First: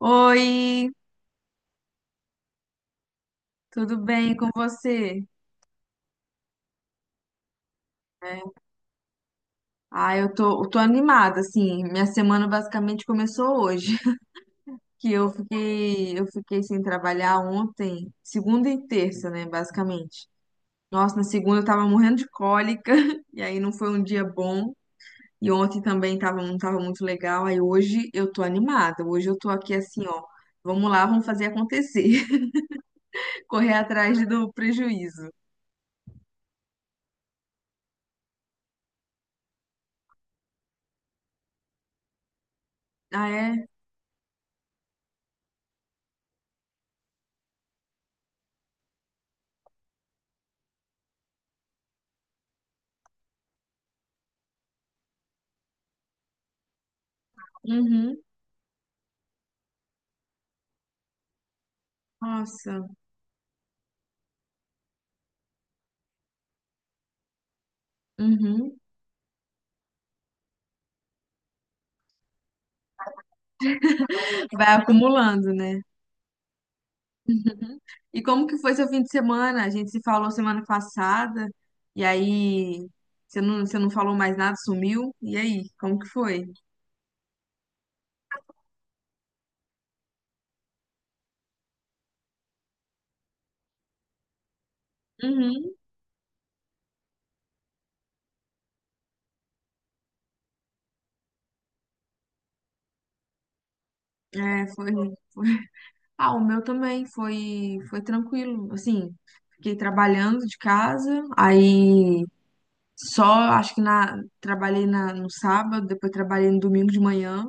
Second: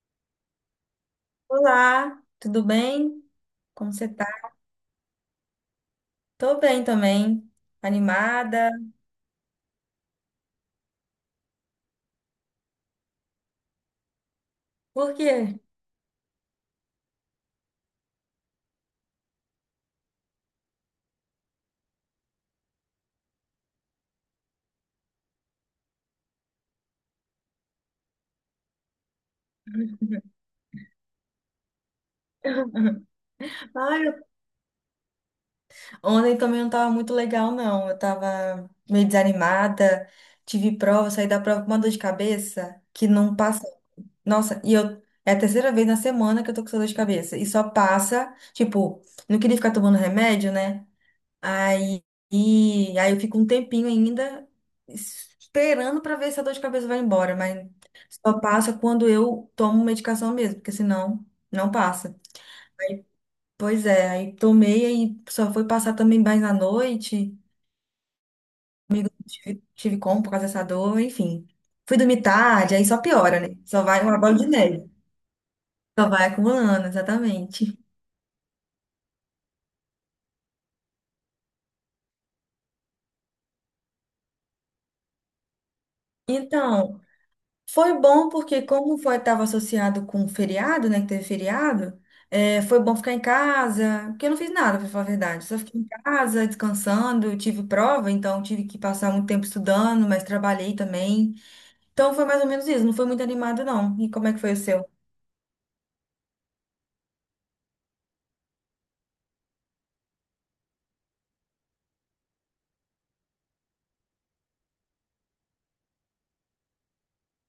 Oi, Olá, tudo bem? Como tudo você tá? bem com você? Tô bem também, É. animada. Ah, eu tô animada, assim, minha semana basicamente começou hoje. Que Por eu quê? fiquei, eu fiquei sem trabalhar ontem, segunda e terça, né, basicamente. Nossa, na segunda eu tava morrendo de cólica, e aí não foi um dia bom, e ontem também tava, não tava muito legal. Aí hoje eu tô animada, hoje eu tô aqui assim, ó, vamos lá, vamos fazer acontecer, correr Ai, atrás do prejuízo. ontem também não tava muito legal, não. Eu tava meio desanimada, tive prova, saí da prova com uma dor de cabeça que Ah, não passa. é? Nossa, e eu. É a terceira vez na semana que eu tô com essa dor de cabeça. E só passa, tipo, não queria ficar tomando remédio, né? Aí, aí eu fico um tempinho ainda esperando para ver se a dor de cabeça vai embora, mas Uhum. só passa quando eu tomo medicação mesmo, porque senão não passa. Nossa. Pois é, aí tomei aí só foi passar também mais na noite. Uhum. Comigo tive como por causa dessa dor, enfim. Fui dormir tarde, aí só piora, né? Só vai uma bola de Vai neve. acumulando, né? Só vai acumulando, Uhum. exatamente. E como que foi seu fim de semana? A gente se falou semana passada, e aí você não falou mais nada, sumiu. E aí, como que foi? Então, foi bom porque como foi estava associado com feriado, né, que teve feriado, foi bom ficar em casa, porque eu não fiz nada, para falar a verdade. Só Uhum. fiquei em casa, descansando, eu tive prova, então tive que passar muito tempo estudando, mas trabalhei também. Então foi mais ou menos isso, não foi muito animado não. E como é que foi o É, seu? foi, foi- Ah, o meu também foi tranquilo. Assim, fiquei trabalhando de casa, aí só acho que trabalhei no sábado, depois trabalhei no domingo de manhã,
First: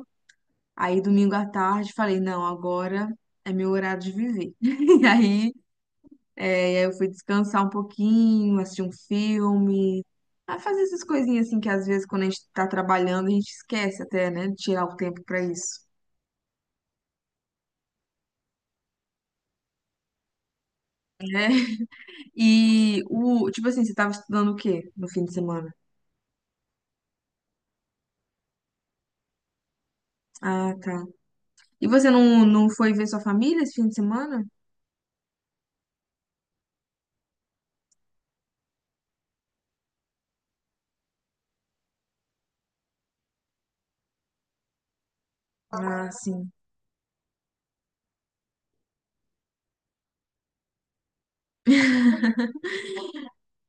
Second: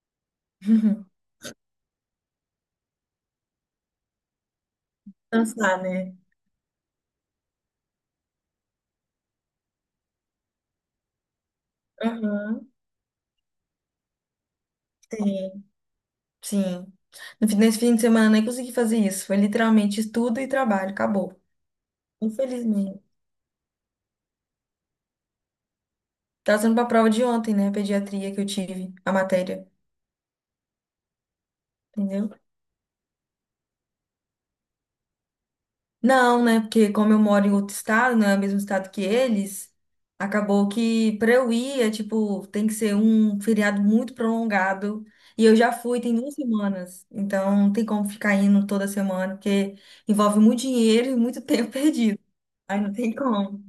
aí domingo à tarde falei, não, agora é meu horário de viver. E aí Cansar, né? É, e aí eu fui descansar um pouquinho, assistir um filme, a fazer essas coisinhas assim que às vezes quando a gente Aham. tá trabalhando a gente esquece até, né, de tirar o tempo pra Sim, isso. sim. No fim- Nesse fim de semana eu nem consegui fazer isso. Foi literalmente estudo e trabalho, acabou. Infelizmente. E o, tipo assim, você tava estudando o quê no fim de semana? Tava sendo pra prova de ontem, né? Pediatria que eu tive, a matéria. Ah, tá. E você Entendeu? não, não foi ver sua família esse fim de semana? Não, né? Porque como eu moro em outro estado, não é o mesmo estado que eles, acabou que para eu ir é tipo, tem que ser um feriado muito prolongado. E eu já fui Ah, tem duas sim. semanas, então não tem como ficar indo toda semana, porque envolve muito dinheiro e muito tempo perdido. Aí não tem como.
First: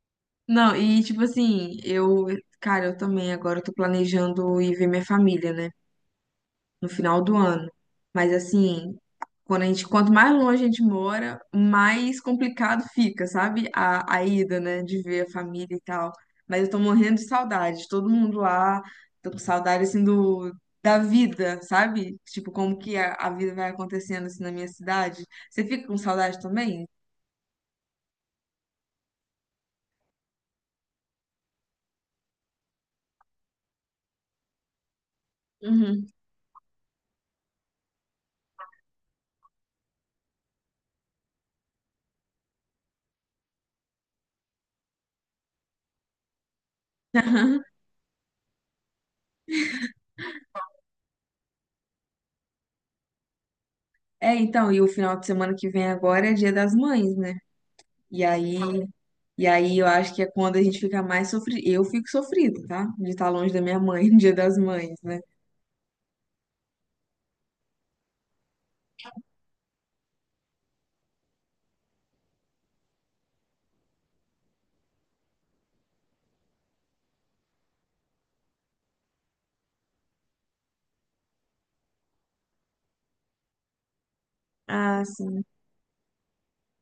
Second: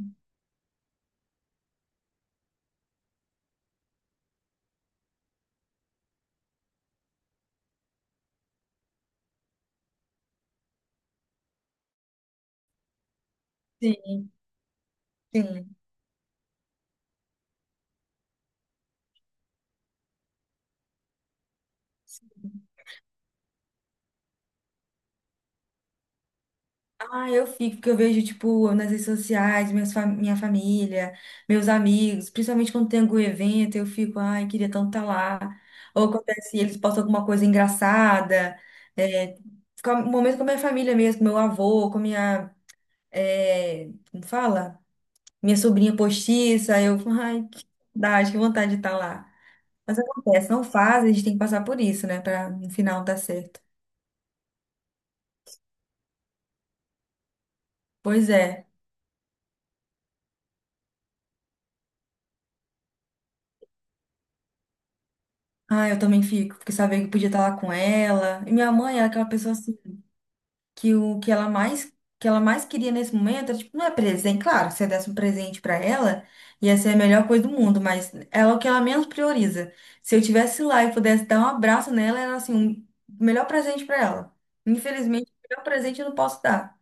Não, e tipo assim, eu, cara, eu também agora eu tô planejando ir ver minha família, né? No final do ano. Mas assim, quando a gente, quanto mais longe a gente mora, mais complicado fica, sabe? Sim, A ida, né? De ver a família sim. e tal. Mas eu tô morrendo de saudade, de todo mundo lá, tô com saudade assim do. Da vida, sabe? Tipo, como que a vida vai acontecendo assim na minha cidade. Você fica com saudade também? Ah, eu fico, porque eu vejo, tipo, nas redes sociais, minha família, meus amigos, principalmente quando tem algum evento, eu fico, ai, queria tanto estar lá. Ou Uhum. acontece, eles postam alguma coisa engraçada. É, fica um momento com a minha família mesmo, com meu avô, com minha, é, como fala? Minha sobrinha postiça, eu, ai, que saudade, que vontade de estar lá. Mas acontece, não faz, a gente tem que passar por isso, né, para no final dar certo. É, então, e o final de semana que vem agora é Dia das Mães, né? E Pois aí é. E aí eu acho que é quando a gente fica mais sofrido. Eu fico sofrida, tá? De estar longe da minha mãe no Dia das Mães, né? Ah, eu também fico, porque sabia que podia estar lá com ela. E minha mãe era aquela pessoa assim, que o que ela mais queria nesse momento, era, tipo, não é presente, claro, se eu desse um presente pra ela, ia ser a melhor coisa do mundo, mas ela é o que ela menos prioriza. Se eu tivesse lá e pudesse dar um abraço nela, era assim, o melhor presente pra ela. Ah, Infelizmente, sim. o melhor presente eu não posso dar.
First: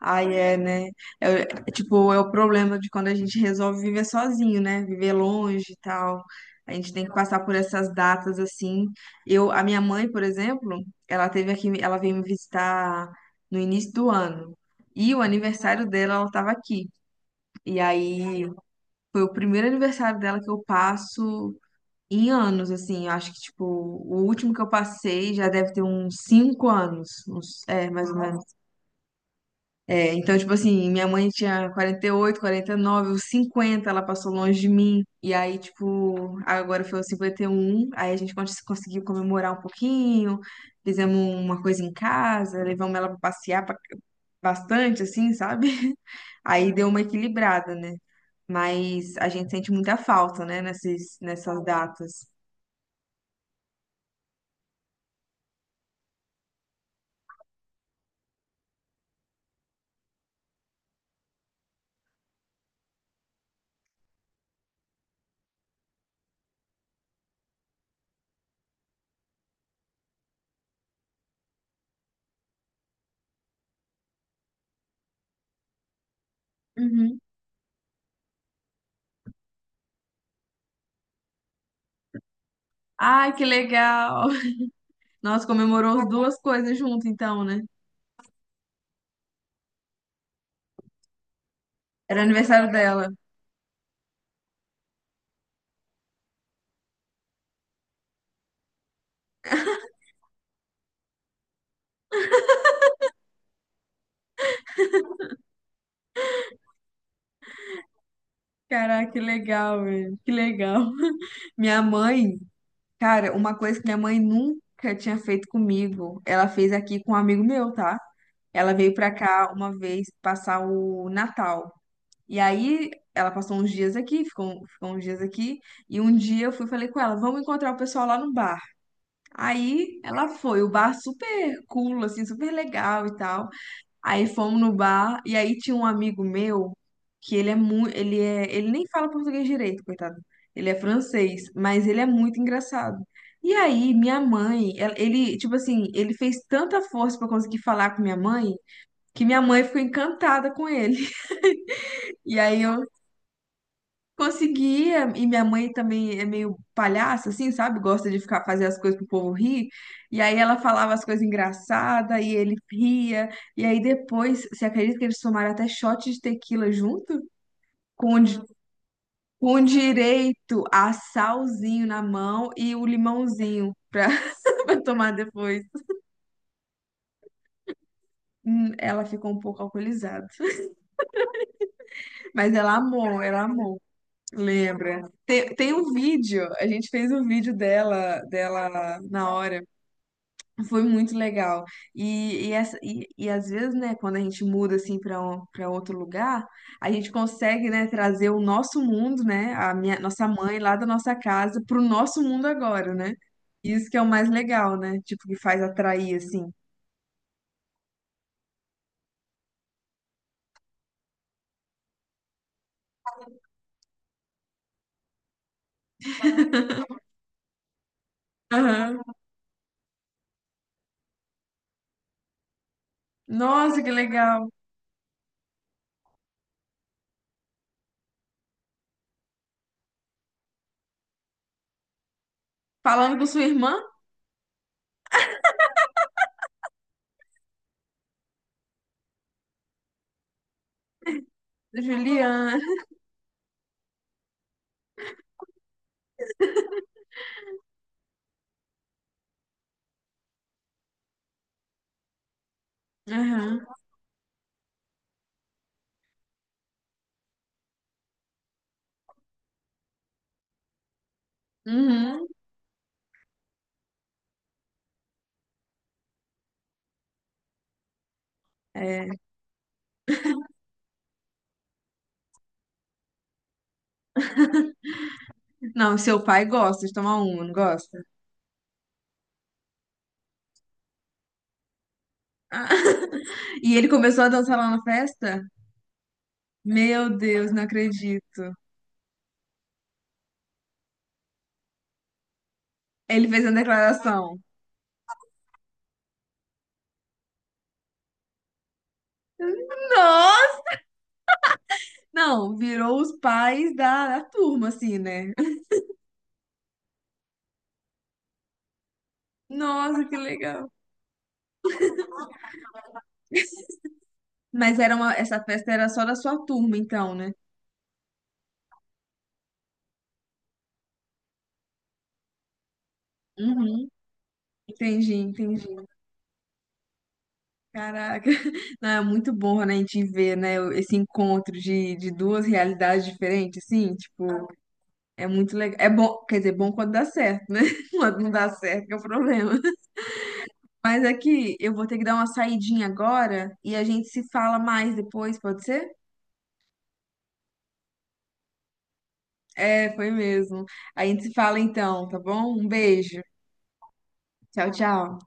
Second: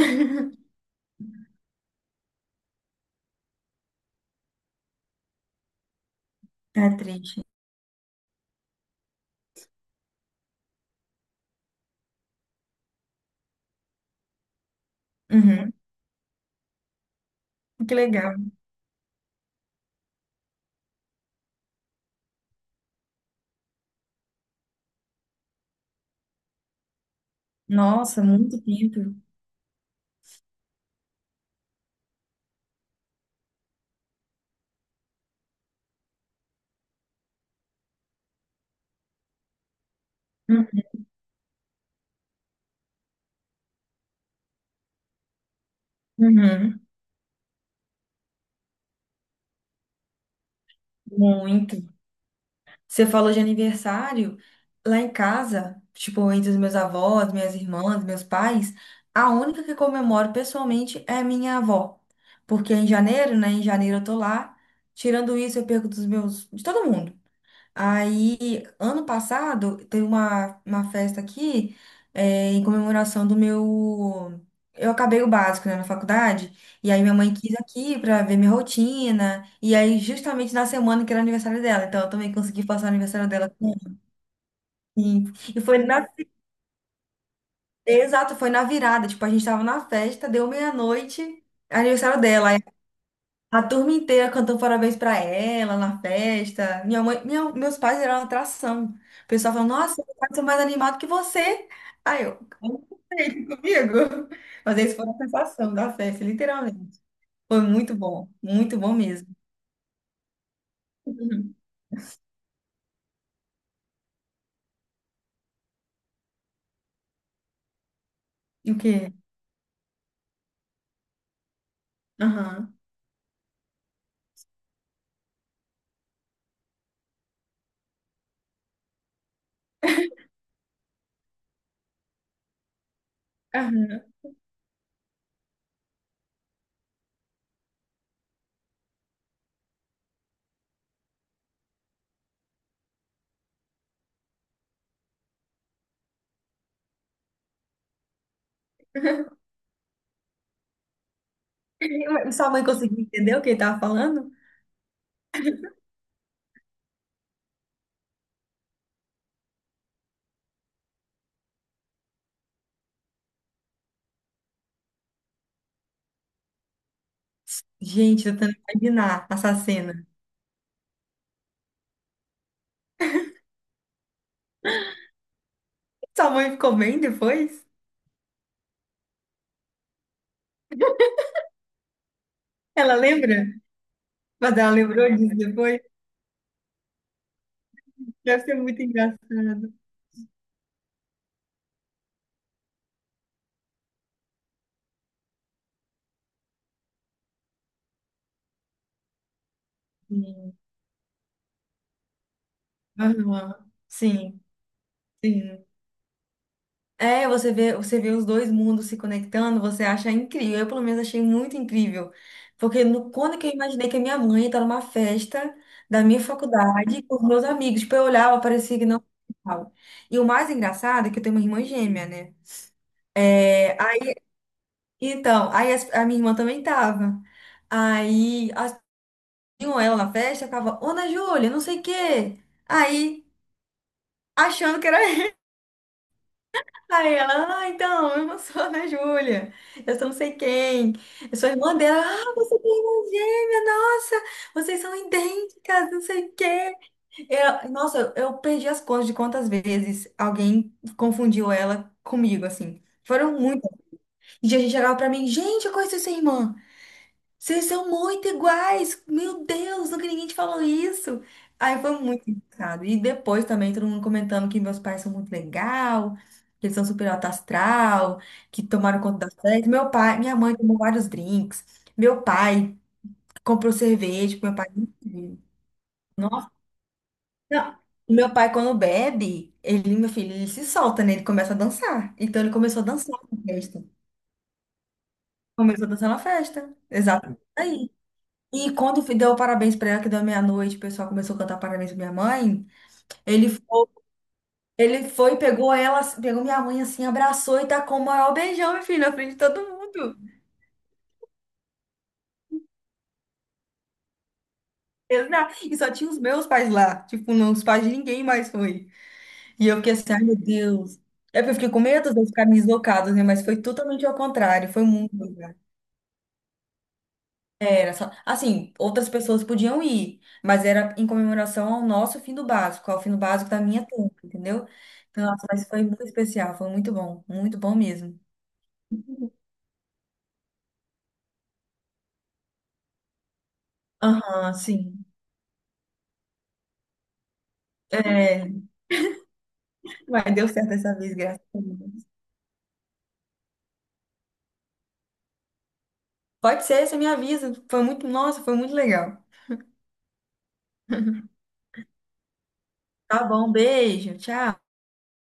Aí é, né? É, é, tipo, é o problema de quando a gente resolve viver sozinho, né? Viver longe e tal. A É gente tem que triste. passar por essas datas assim. Eu, a minha mãe, por exemplo, ela teve aqui, ela veio me visitar no início do ano. E o Uhum. aniversário dela, ela estava aqui. E Que legal. aí foi o primeiro aniversário dela que eu passo em anos. Assim, eu acho que, tipo, o último que eu passei já deve ter uns 5 anos, uns, é, mais ou Nossa, menos. muito tempo. É, então, tipo assim, minha mãe tinha 40, 48, 49, os 50 ela passou longe de mim, e aí, tipo, agora foi os 51, aí a gente conseguiu comemorar um pouquinho, Hum. fizemos uma coisa em casa, levamos ela pra passear pra- bastante, assim, sabe? Aí Uhum. deu uma equilibrada, né? Mas a gente sente muita falta, né, nessas Muito. datas. Você falou de aniversário. Lá em casa, tipo, entre os meus avós, minhas irmãs, meus pais, a única que comemoro pessoalmente é minha avó. Porque em janeiro, né? Em janeiro eu tô lá. Tirando isso, eu perco dos meus, de todo mundo. Aí, ano passado, teve uma festa aqui, em comemoração do meu. Eu acabei o básico, né, na faculdade, e aí minha mãe quis aqui pra ver minha rotina, e aí justamente na semana que era aniversário dela, então eu também consegui passar o aniversário Ai, que dela com ela. legal! Sim. Nossa, E foi comemorou na. as duas coisas junto, então, né? Exato, foi na virada, tipo, a gente tava na festa, deu meia-noite, aniversário Era dela. aniversário dela. A turma inteira cantando parabéns pra ela na festa. Minha mãe, meus pais eram uma atração. O pessoal falou, nossa, meu pais são mais animados que você. Aí eu, "Como você comigo." Mas essa foi a sensação da festa, literalmente. Foi muito bom Caraca, que mesmo. legal, velho. Que legal. Uhum. Minha mãe, cara, uma coisa que minha mãe nunca tinha feito comigo, ela fez aqui com um amigo meu, tá? O Ela veio pra quê? cá uma vez passar o Natal. E Aham. aí, ela passou uns dias aqui, ficou uns dias aqui. E um dia eu fui e falei com ela, vamos encontrar o pessoal lá no bar. Aí, ela foi, o bar super cool, assim, super legal e tal. Aham. Aí fomos no bar e aí tinha um amigo meu que ele é muito, ele é, ele nem fala português direito, coitado. Ele é francês, mas ele é muito engraçado. E aí ele, tipo assim, ele fez tanta força pra conseguir falar com minha mãe que minha mãe ficou encantada com ele. Mas E sua aí mãe eu conseguiu entender o que ele tava falando? Conseguia, e minha mãe também é meio palhaça, assim, sabe? Gosta de ficar fazer as coisas pro povo rir. E aí ela falava as coisas engraçadas e ele ria. E aí depois, você acredita que eles tomaram até shot de tequila junto? Com, Gente, tô di- tentando imaginar essa com cena. direito a salzinho na mão e o limãozinho pra, pra tomar depois. Sua mãe ficou bem depois? Ela ficou um pouco alcoolizada. Mas Ela ela lembra? amou. Mas ela Lembra? lembrou disso Tem depois? um vídeo, a gente fez um vídeo Deve ser muito dela engraçado. na hora. Foi muito legal. E às vezes, né, quando a gente muda assim para outro lugar, a gente consegue, né, trazer o nosso mundo, né, a nossa mãe lá da nossa casa para o nosso mundo agora, né? Aham. Isso que é o mais Sim, legal, né? Tipo, que faz sim. atrair assim. É, você vê os dois mundos se conectando, você acha incrível. Eu, pelo menos, achei muito incrível. Porque no, quando que eu imaginei que a minha mãe estava numa festa da minha faculdade com os meus amigos, tipo, eu olhava, parecia que não Aham. tava. E o mais engraçado é que eu tenho uma irmã gêmea, né? É, Nossa, que aí, legal. então, aí a, minha irmã também tava. Aí, as, tinham ela na festa, ficava, Ana Júlia, não sei o quê. Falando com Aí, sua irmã, achando que era. Aí ela, ah, então, eu não sou a Ana Júlia, eu sou não sei quem, eu sou irmã dela, ah, você Juliana. tem irmã gêmea, nossa, vocês são idênticas, não sei o quê. Eu, nossa, eu perdi as contas de quantas vezes alguém confundiu ela comigo, assim. Foram Aham. muitas. E a gente chegava pra mim, gente, eu conheço sua irmã. Vocês são muito iguais! Meu Deus, nunca ninguém te falou isso! Aí foi Uhum. muito engraçado. E depois também todo mundo comentando que meus pais são muito legal, que eles são super alto astral, que tomaram É. conta da festa. Meu pai, minha mãe tomou vários drinks. Meu pai comprou cerveja, porque meu pai nunca viu. Não, seu pai Nossa, gosta de tomar uma, não não. gosta? O meu pai, quando bebe, ele, meu filho, ele se solta, né? Ele começa a dançar. Então ele começou a dançar na E festa. ele começou a dançar lá na festa? Começou a dançar na festa. Meu Exato. Deus, não acredito. E quando deu parabéns pra ela, que deu meia-noite, o pessoal começou a cantar parabéns pra minha mãe. Ele fez Ele uma foi, declaração. ele foi, pegou ela, assim, pegou minha mãe assim, abraçou e tacou o maior beijão, meu filho, na frente de todo mundo. Nossa! Não, virou os pais da turma, assim, né? E só tinha os meus pais lá. Tipo, não, os pais de ninguém mais foi. E eu fiquei Nossa, assim, que ai meu legal. Deus. É porque eu fiquei com medo de ficarem deslocados, né? Mas foi totalmente ao contrário. Mas Foi era uma, muito. essa festa era só da sua turma, então, né? Era só, assim, outras pessoas podiam ir, mas era em comemoração ao nosso fim do básico, ao fim do básico da minha Uhum. turma, entendeu? Entendi, Então, nossa, entendi. mas foi muito especial, foi muito bom mesmo. Caraca. Não, é muito bom, né, a gente ver, né, o- esse encontro de duas realidades diferentes, assim, tipo, Aham, sim. é muito legal. É bom, quer dizer, bom quando dá certo, né? Quando não dá É, certo, que é o problema. mas deu certo dessa Mas vez, graças aqui, a eu vou ter que Deus. dar uma saidinha agora e a gente se fala mais depois, pode ser? Pode ser, você me avisa. Foi muito, nossa, foi muito legal. É, foi mesmo. A gente se fala então, tá bom? Um beijo. Tá bom, beijo, tchau. Tchau, tchau.